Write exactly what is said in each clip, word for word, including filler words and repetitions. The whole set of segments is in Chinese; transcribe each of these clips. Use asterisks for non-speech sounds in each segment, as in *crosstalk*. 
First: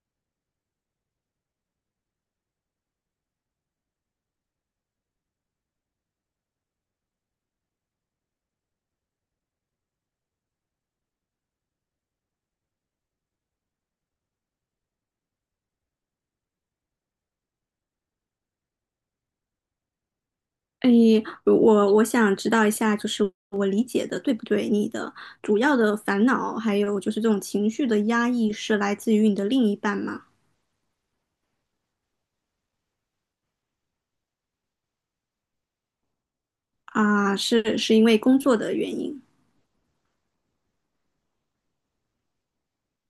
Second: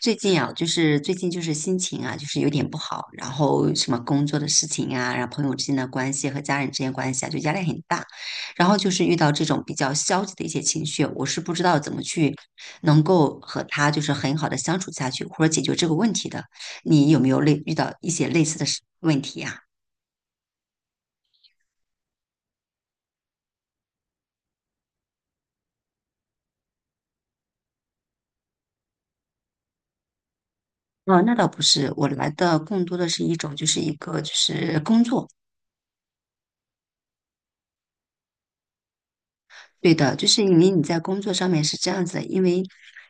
最近啊，就是最近就是心情啊，就是有点不好，然后什么工作的事情啊，然后朋友之间的关系和家人之间关系啊，就压力很大。然后就是遇到这种比较消极的一些情绪，我是不知道怎么去能够和他就是很好的相处下去，或者解决这个问题的。你有没有类遇到一些类似的事问题呀？哎，我我想知道一下，就是我理解的对不对？你的主要的烦恼，还有就是这种情绪的压抑，是来自于你的另一半吗？啊，那倒不是，我来的更多的是一种就是一个就是工作。啊，是是因为工作的原因对的，就是因为你在工作上面是这样子的，因为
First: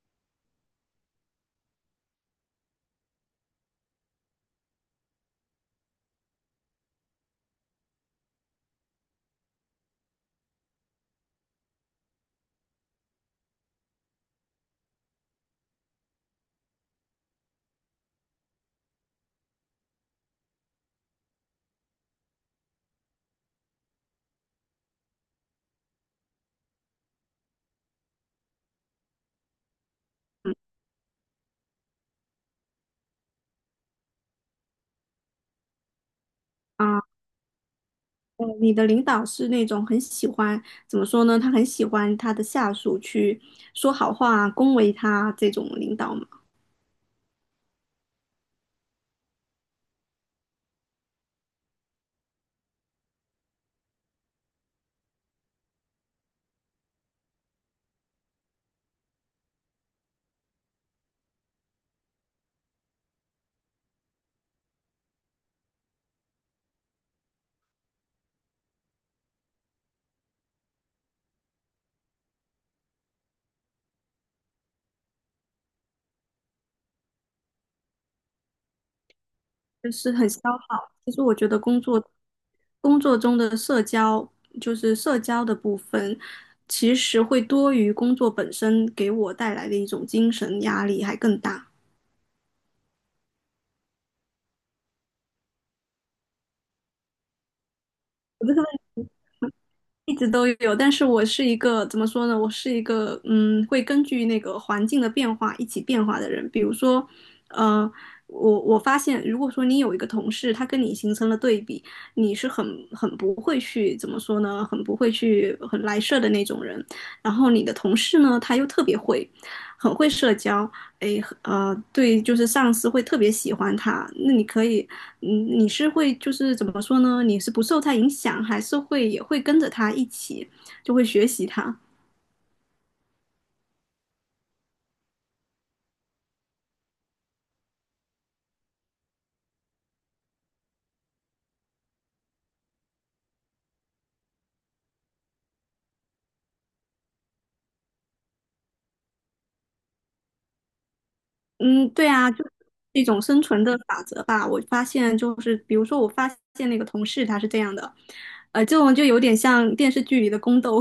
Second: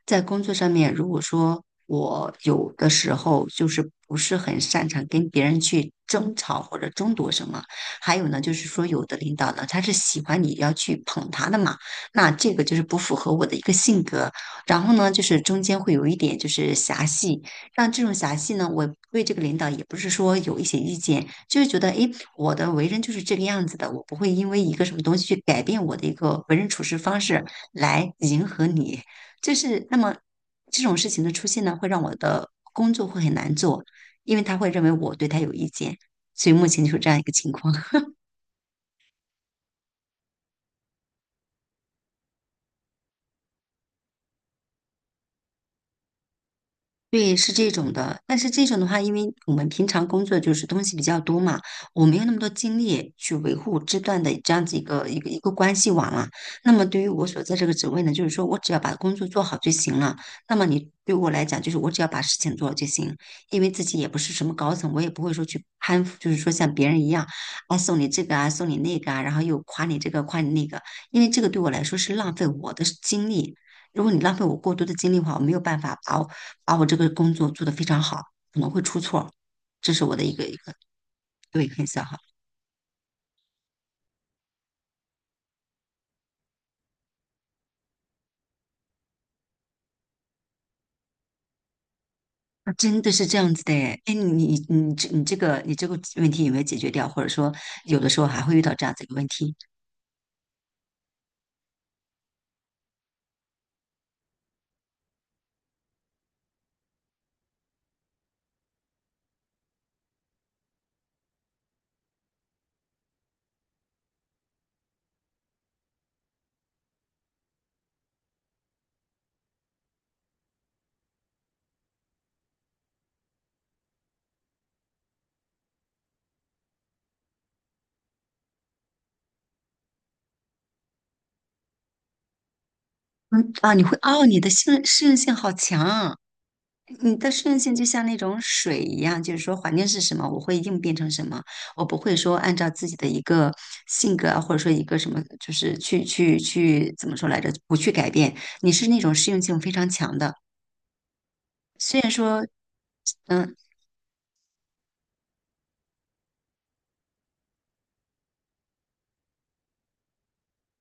在工作上面，如果说我有的时候就是不是很擅长跟别人去争吵或者争夺什么，还有呢，就是说有的领导呢，他是喜欢你要去捧他的嘛，那这个就是不符合我的一个性格。然后呢，就是中间会有一点就是狭隙，那这种狭隙呢，我对这个领导也不是说有一些意见，就是觉得，诶，我的为人就是这个样子的，我不会因为一个什么东西去改变我的一个为人处事方式来迎合你。就是那么这种事情的出现呢，会让我的工作会很难做，因为他会认为我对他有意见，所以目前就是啊？这样一个情况。呃你的领导是那种很喜欢，怎么说呢？他很喜欢他的下属去说好话、恭维他这种领导吗？对，是这种的，但是这种的话，因为我们平常工作就是东西比较多嘛，我没有那么多精力去维护这段的这样子一个一个一个关系网了。那么对于我所在这个职位呢，就是说我只要把工作做好就行了。那么你对我来讲，就是我只要把事情做好就行，因为自己也不是什么高层，我也不会说去攀附，就是说像别人一样，啊送你这个啊，送你那个啊，然后又夸你这个夸你那个，因为这个对我来说是浪费我的精力。如果你浪费我过多的精力的话，我没有办法把我把我这个工作做得非常好，可能会出错，就这是是我的很一消个一个耗。其实我觉得对工很作小哈。啊工作中的社交，就是社交的部分，其实会多于工作本身给我带来的一种精神压力还更大。真的是这样子的诶哎，你你你这你这个你这个问题有没有解决掉？或者说，有的时候还我会遇到这这样子一个问题，一直都有，但是我是一个怎么说呢？我是一个嗯，会根据那个环境的变化一起变化的人。比如说，呃，我我发现，如果说你有一个同事，他跟你形成了对比，你是很很不会去怎么说呢？很不会去很来事儿的那种人。然后你的同事呢，他又特别会，很会社交，诶，呃，对，就是上司会特别喜欢他。那你可以。嗯，你是会就是怎么说呢？你是不受他影响，还是会也会跟着他一起，就会学习他。嗯啊，你会哦，你的性适应性好强，你的适应性就像那种水一样，就是说环境是什么，我会应变成什么，我不会说按照自己的一个性格啊，或者说一个什么，就是去去去怎么说来着，不去改变，你是那种适应性非常强的。嗯，虽对然啊，就说是一种生嗯存的法则吧。我发现就是，比如说我发现那个同事他是这样的，呃，这种就有点像电视剧里的宫斗，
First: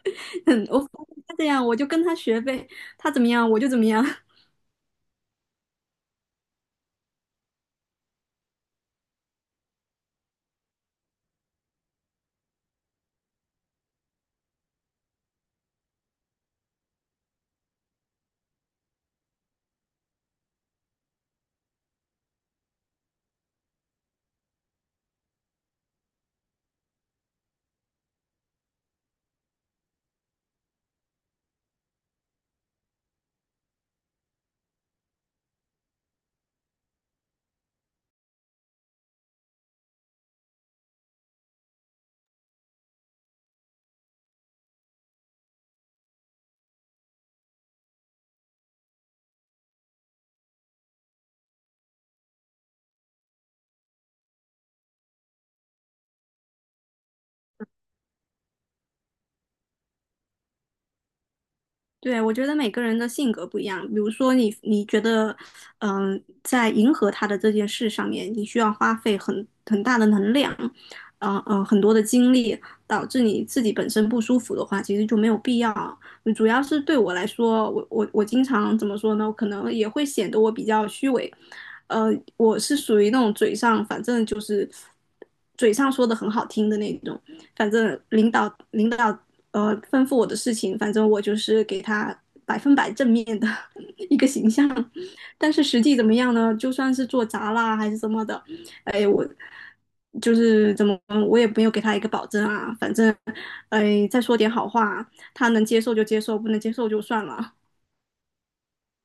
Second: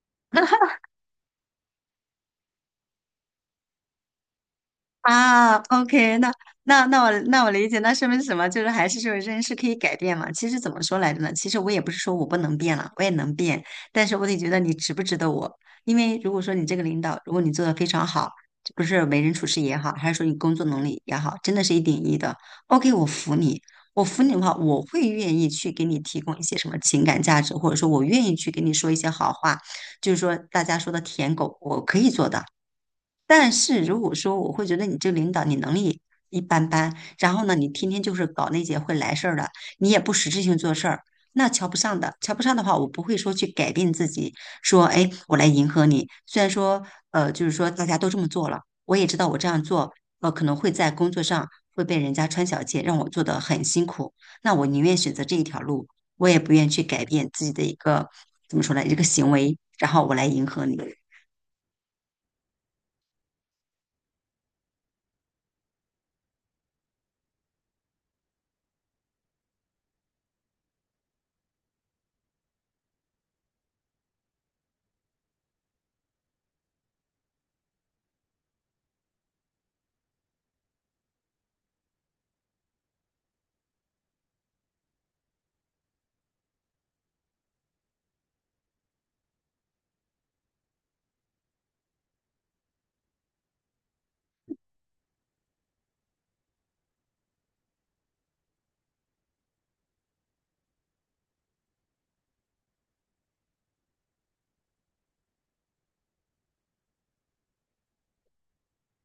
*laughs* 嗯，我发现他这样，我就跟他学呗，他怎么样我就怎么样。啊，OK，那那那我那我理解，那说明是什么？就是还是说人是可以改变嘛。其实怎么说来着呢？其实我也不是说我不能变了，我也能变，但是我得觉得你值不值得我。因为如果说你这个领导，如果你做的非常好，不是为人处事也好，还是说你工作能力也好，真的是一顶一的，OK，我服你。我服你的话，我会愿意去给你提供一些什么情感价值，或者说我愿意去给你说一些好话，就是说大家说的舔狗，我可以做到。但是如果说我会觉得你这个领导你能力一般般，然后呢，你天天就是搞那些会来事儿的，你也不实质性做事儿，那瞧不上的。瞧不上的话，我不会说去改变自己，说哎，我来迎合你。虽然说呃，就是说大家都这么做了，我也知道我这样做，呃，可能会在工作上会被人家穿小鞋，让我做得很辛苦。那我宁愿选择这一条路，我也不愿去改变自己的一个怎么说呢，一个行为，然后我来迎合你。对，我觉得每个人的性格不一样。比如说你，你觉得，嗯、在迎合他的这件事上面，你需要花费很很大的能量，嗯、呃、嗯、很多的精力，导致你自己本身不舒服的话，其实就没有必要。嗯主要是对我来说，我我我经常怎么说呢？我可能也会显得我比较虚伪。呃，我是属于那种嘴上，反正就是嘴上说的很好听的那种，反正领导领导呃吩咐我的事情，反正我就是给他百分之百正面的 *laughs* 一个形象。但是实际怎么样呢？就算是做砸啦还是什么的，哎，我就是怎么我也没有给他一个保证啊。反正哎，再说点好话，他能接受就接受，不能接受就算了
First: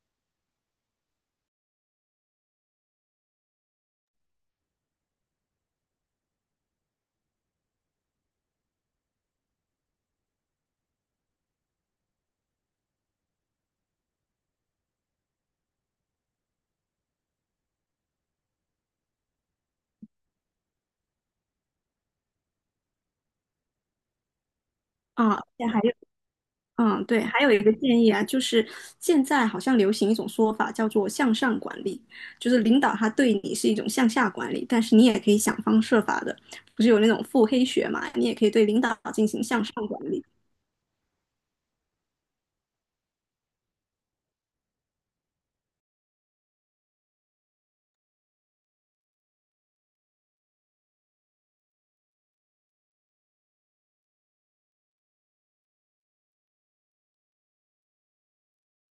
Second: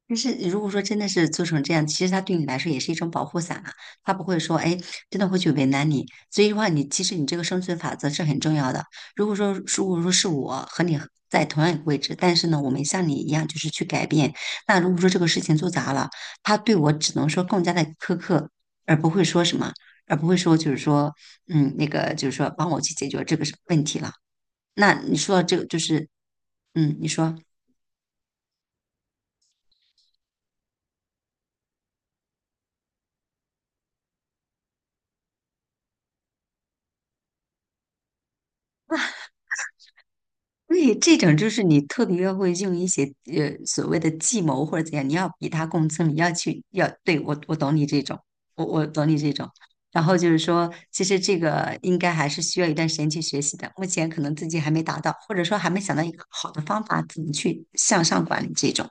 但是如果说真的是做成这样，其实他对你来说也是一种保护伞啊，他不会说，哎，真的会去为难你。所以的话，你其实你这个生存法则是很重要的。如果说如果说是我和你在同样一个位置，但是呢，我没像你一样就是去改变，那如果说这个事情做砸了，他对我只能说更加的苛刻，而不会说什么，而不会说就是说，嗯，那个就是说帮我去解决这个问题了。那你说啊。到这个现在就还有是，嗯，嗯，你对，说。还有一个建议啊，就是现在好像流行一种说法叫做向上管理，就是领导他对你是一种向下管理，但是你也可以想方设法的，不是有那种腹黑学嘛，你也可以对领导进行向上管理，对，这种就是你特别要会用一些呃所谓的计谋或者怎样，你要比他更聪你要去要对我我懂你这种，我我懂你这种。然后就是说，其实这个应该还是需要一段时间去学习的，目前可能自己还没达到，或者说还没想到一个好的方法怎么去向上管理这种。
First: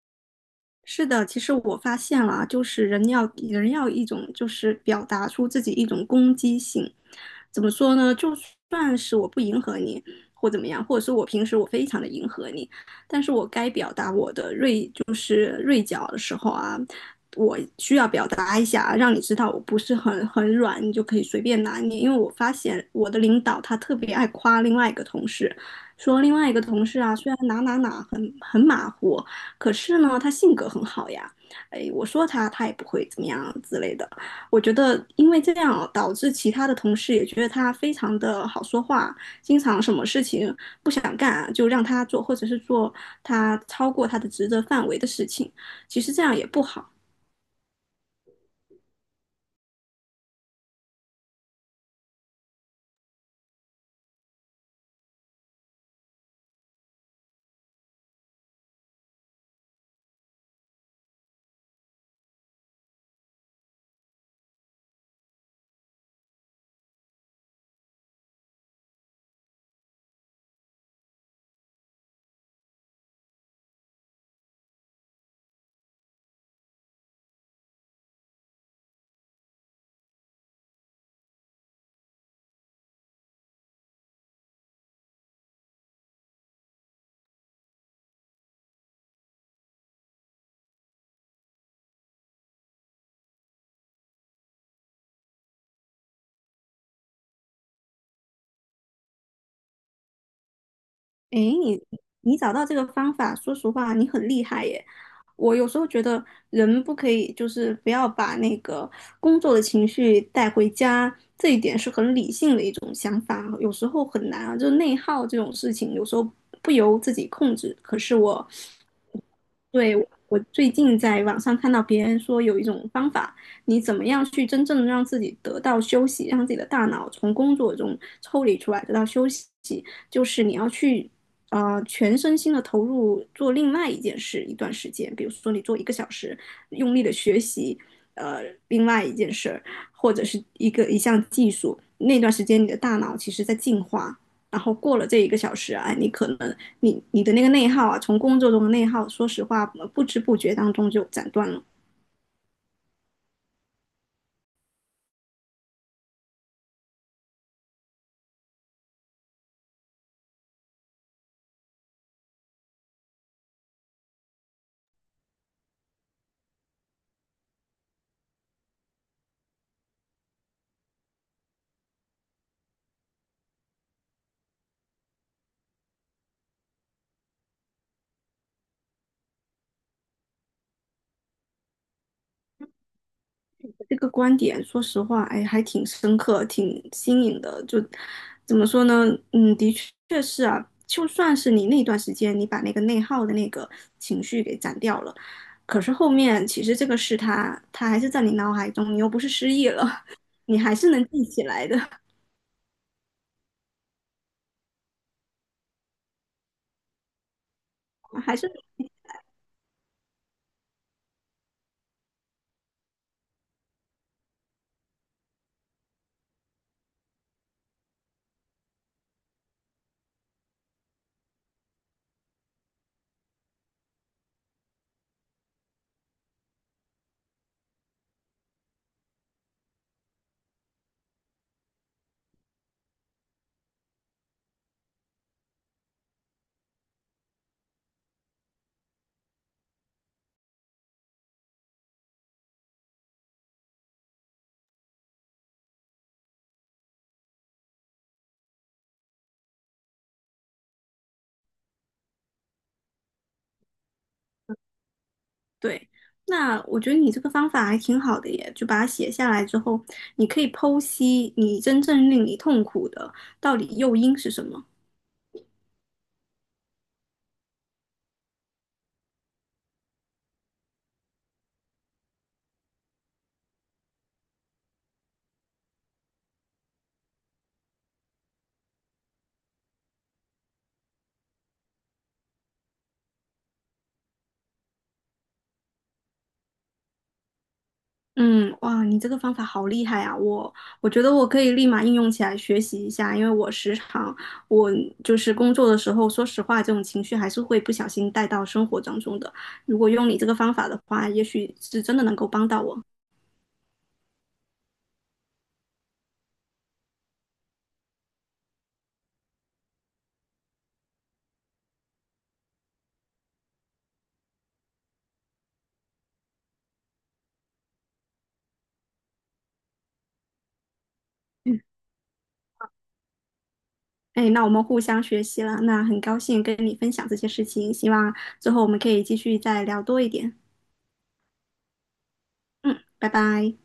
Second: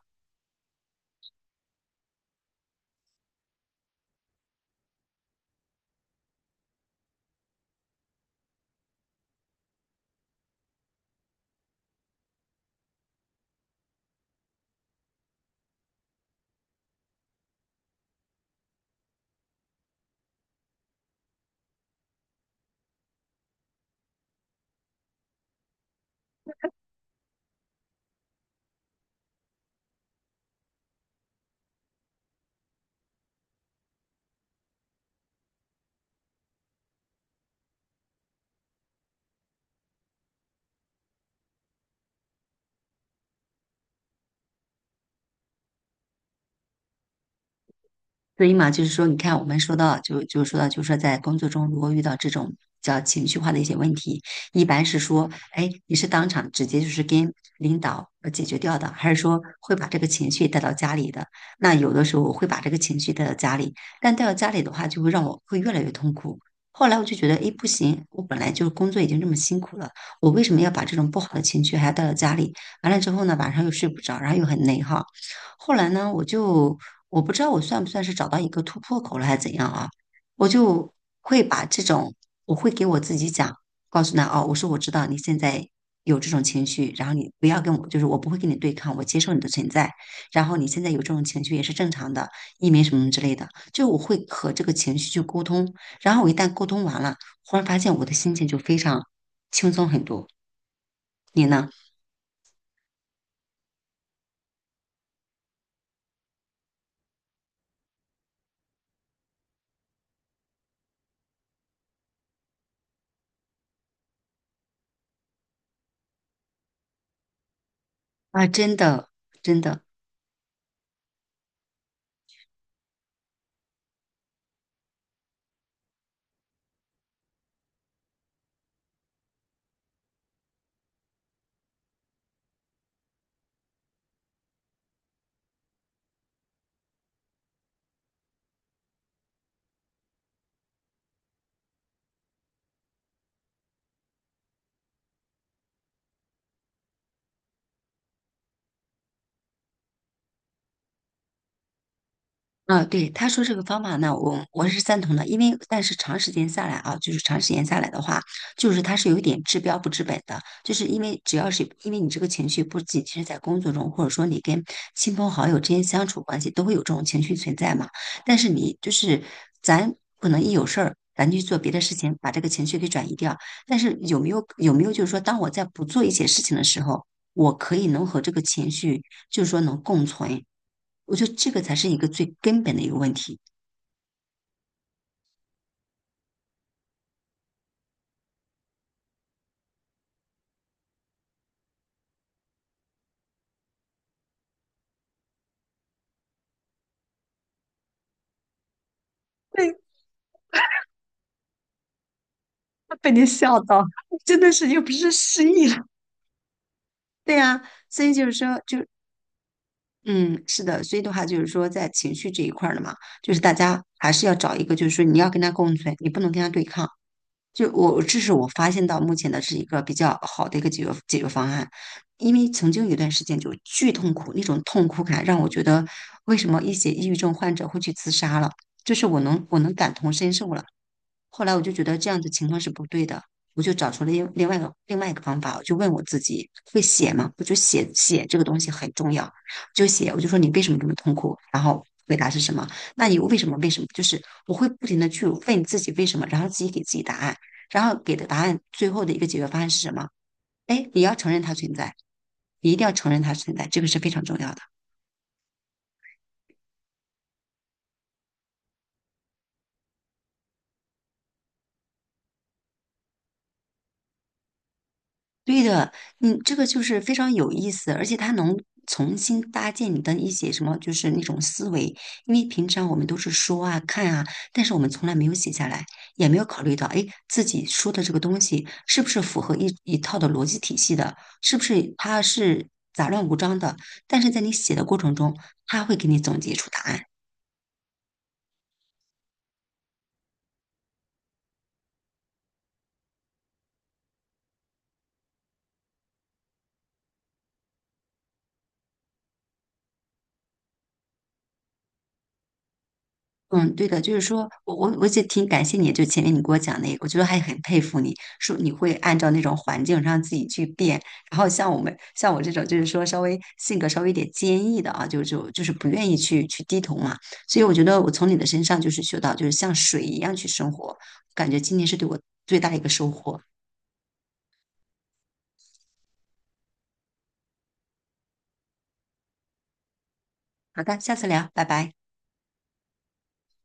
是的，其实我发现了啊，就是人要人要一种，就是表达出自己一种攻击性。怎么说呢？就算是我不迎合你，或怎么样，或者是我平时我非常的迎合你，但是我该表达我的锐，就是锐角的时候啊，我需要表达一下，让你知道我不是很很软，你就可以随便拿捏。因为我发现我的领导他特别爱夸另外一个同事，说另外一个同事啊，虽然哪哪哪很很马虎，可是呢，他性格很好呀。哎，我说他，他也不会怎么样之类的。我觉得，因为这样导致其他的同事也觉得他非常的好说话，经常什么事情不想干就让他做，或者是做他超过他的职责范围的事情。其实这样也不好。所以嘛，就是说，你看，我们说到就就说到，就是说，在工作中如果遇到这种叫情绪化的一些问题，一般是说，哎，你是当场直接就是跟领导呃解决掉的，还是说会把这个情绪带到家里的？那有的时候我会把这个情绪带到家里，但带到家里的话，就会让我会越来越痛苦。后来我就觉得，哎，不行，我本来就是工作已经这么辛苦了，我为什么要把这种不好的情绪还要带到家里？完了之后呢，晚上又睡不着，然后又很内耗。后来呢，我就我不知道我算不算是找到一个突破口了，还是怎样啊？我就会把这种，我会给我自己讲，告诉他哦，我说我知道你现在有这种情绪，然后你不要跟我，就是我不会跟你对抗，我接受你的存在，然后你现在有这种情绪也是正常的，你没什么之类的，就我会和这个情绪去沟通，然后我一旦沟通完了，忽然发现我的心情就非常轻松很多。哎，你呢？你你找到这个方法，说实话，你很厉害耶。我有时候觉得人不可以，就是不要把那个工作的情绪带回家，这一点是很理性的一种想法啊，有时候很难啊，就是内耗这种事情，有时候不由自己控制。可是啊，我，真的，真的，对，我最近在网上看到别人说有一种方法，你怎么样去真正的让自己得到休息，让自己的大脑从工作中抽离出来，得到休息，就是你要去。呃全身心的投入做另外一件事一段时间，比如说你做一个小时，用力的学习，呃，另外一件事儿，或者是一个一项技术，那段时间你的大脑其实在进化，然后过了这一个小时啊，你可能你你的那个内耗啊，从工作中的内耗，说实话不知不觉当中就斩断了。啊，对，他说这个方法呢，我我是赞同的，因为但是长时间下来啊，就是长时间下来的话，就是它是有一点治标不治本的，就是因为只要是因为你这个情绪不仅是在工作中，或者说你跟亲朋好友之间相处关系都会有这种情绪存在嘛，但是你就是咱可能一有事儿。咱去做别的事情，把这个情绪给转移掉。但是有没有有没有就是说，当我在不做一些事情的时候，我可以能和这个情绪就是说能共存，我觉得这个才是一个最根本的一个问题，这个观点，说实话，哎，还挺深刻，挺新颖的。就怎么说呢？嗯，的确是啊。就算是你那段时间，你把那个内耗的那个情绪给斩掉了，可是后面其实这个事它，它还是在你脑海中，你又不是失忆了，*laughs* 你还是能记起来的，真的是又不是失忆了。对呀，所以就 *laughs* 是还是说，就嗯，是的，所以的话就是说，在情绪这一块儿的嘛，就是大家还是要找一个，就是说你要跟他共存，你不能跟他对抗。就我，这是我发现到目前的是一个比较好的一个解决解决方案，因为曾经有一段时间就巨痛苦，那种痛苦感让我觉得，为什么一些抑郁症患者会去自杀了？就是我能我能感同身受了，后来我就觉得这样的情况是不对的，我就找出了另另外一个另外一个方法，我就问我自己，会写吗？我就写写这个东西很重要，就写，我就说你为什么这么痛苦？然后回答是什么？那你为什么为什么？就是我会不停的去问自己为什么，然后自己给自己答案，然后给的答案最后的一个解决方案是什么？哎，你要承认它存在，你一定要承认它存在，这个是非常重要的。对。那我觉得你这个方法还挺好的耶，就把它写下来之后，你可以剖析你真正令你痛苦的到底诱因是什么。对的，嗯，这个就是非常有意思，而且它能重新搭建你的一些什么，就是那种思维。因为平常我们都是说啊、看啊，但是我们从来没有写下来，也没有考虑到，哎，自己说的这个东西是不是符合一一套的逻辑体系的，是不是它是杂乱无章的？但是在你写的过程中，它会给你总结出答案。嗯，哇，你这个方法好厉害啊！我我觉得我可以立马应用起来学习一下，因为我时常我就是工作的时候，说实话，这种情绪还是会不小心带到生活当中的。如果用你这个方法的话，也许是真的能够帮到我。嗯，对的，就是说我我我就挺感谢你，就前面你给我讲那个，我觉得还很佩服你，说你会按照那种环境让自己去变，然后像我们像我这种就是说稍微性格稍微有点坚毅的啊，就就就是不愿意去去低头嘛，所以我觉得我从你的身上就是学到就是像水一样去生活，感觉嗯，今天是对我最大的一个收获。哎，那我们互相学习了，那很高兴跟你分享这些事情，希望之后我们可以继续再聊多一点。好的，下次聊，拜拜。嗯，拜拜。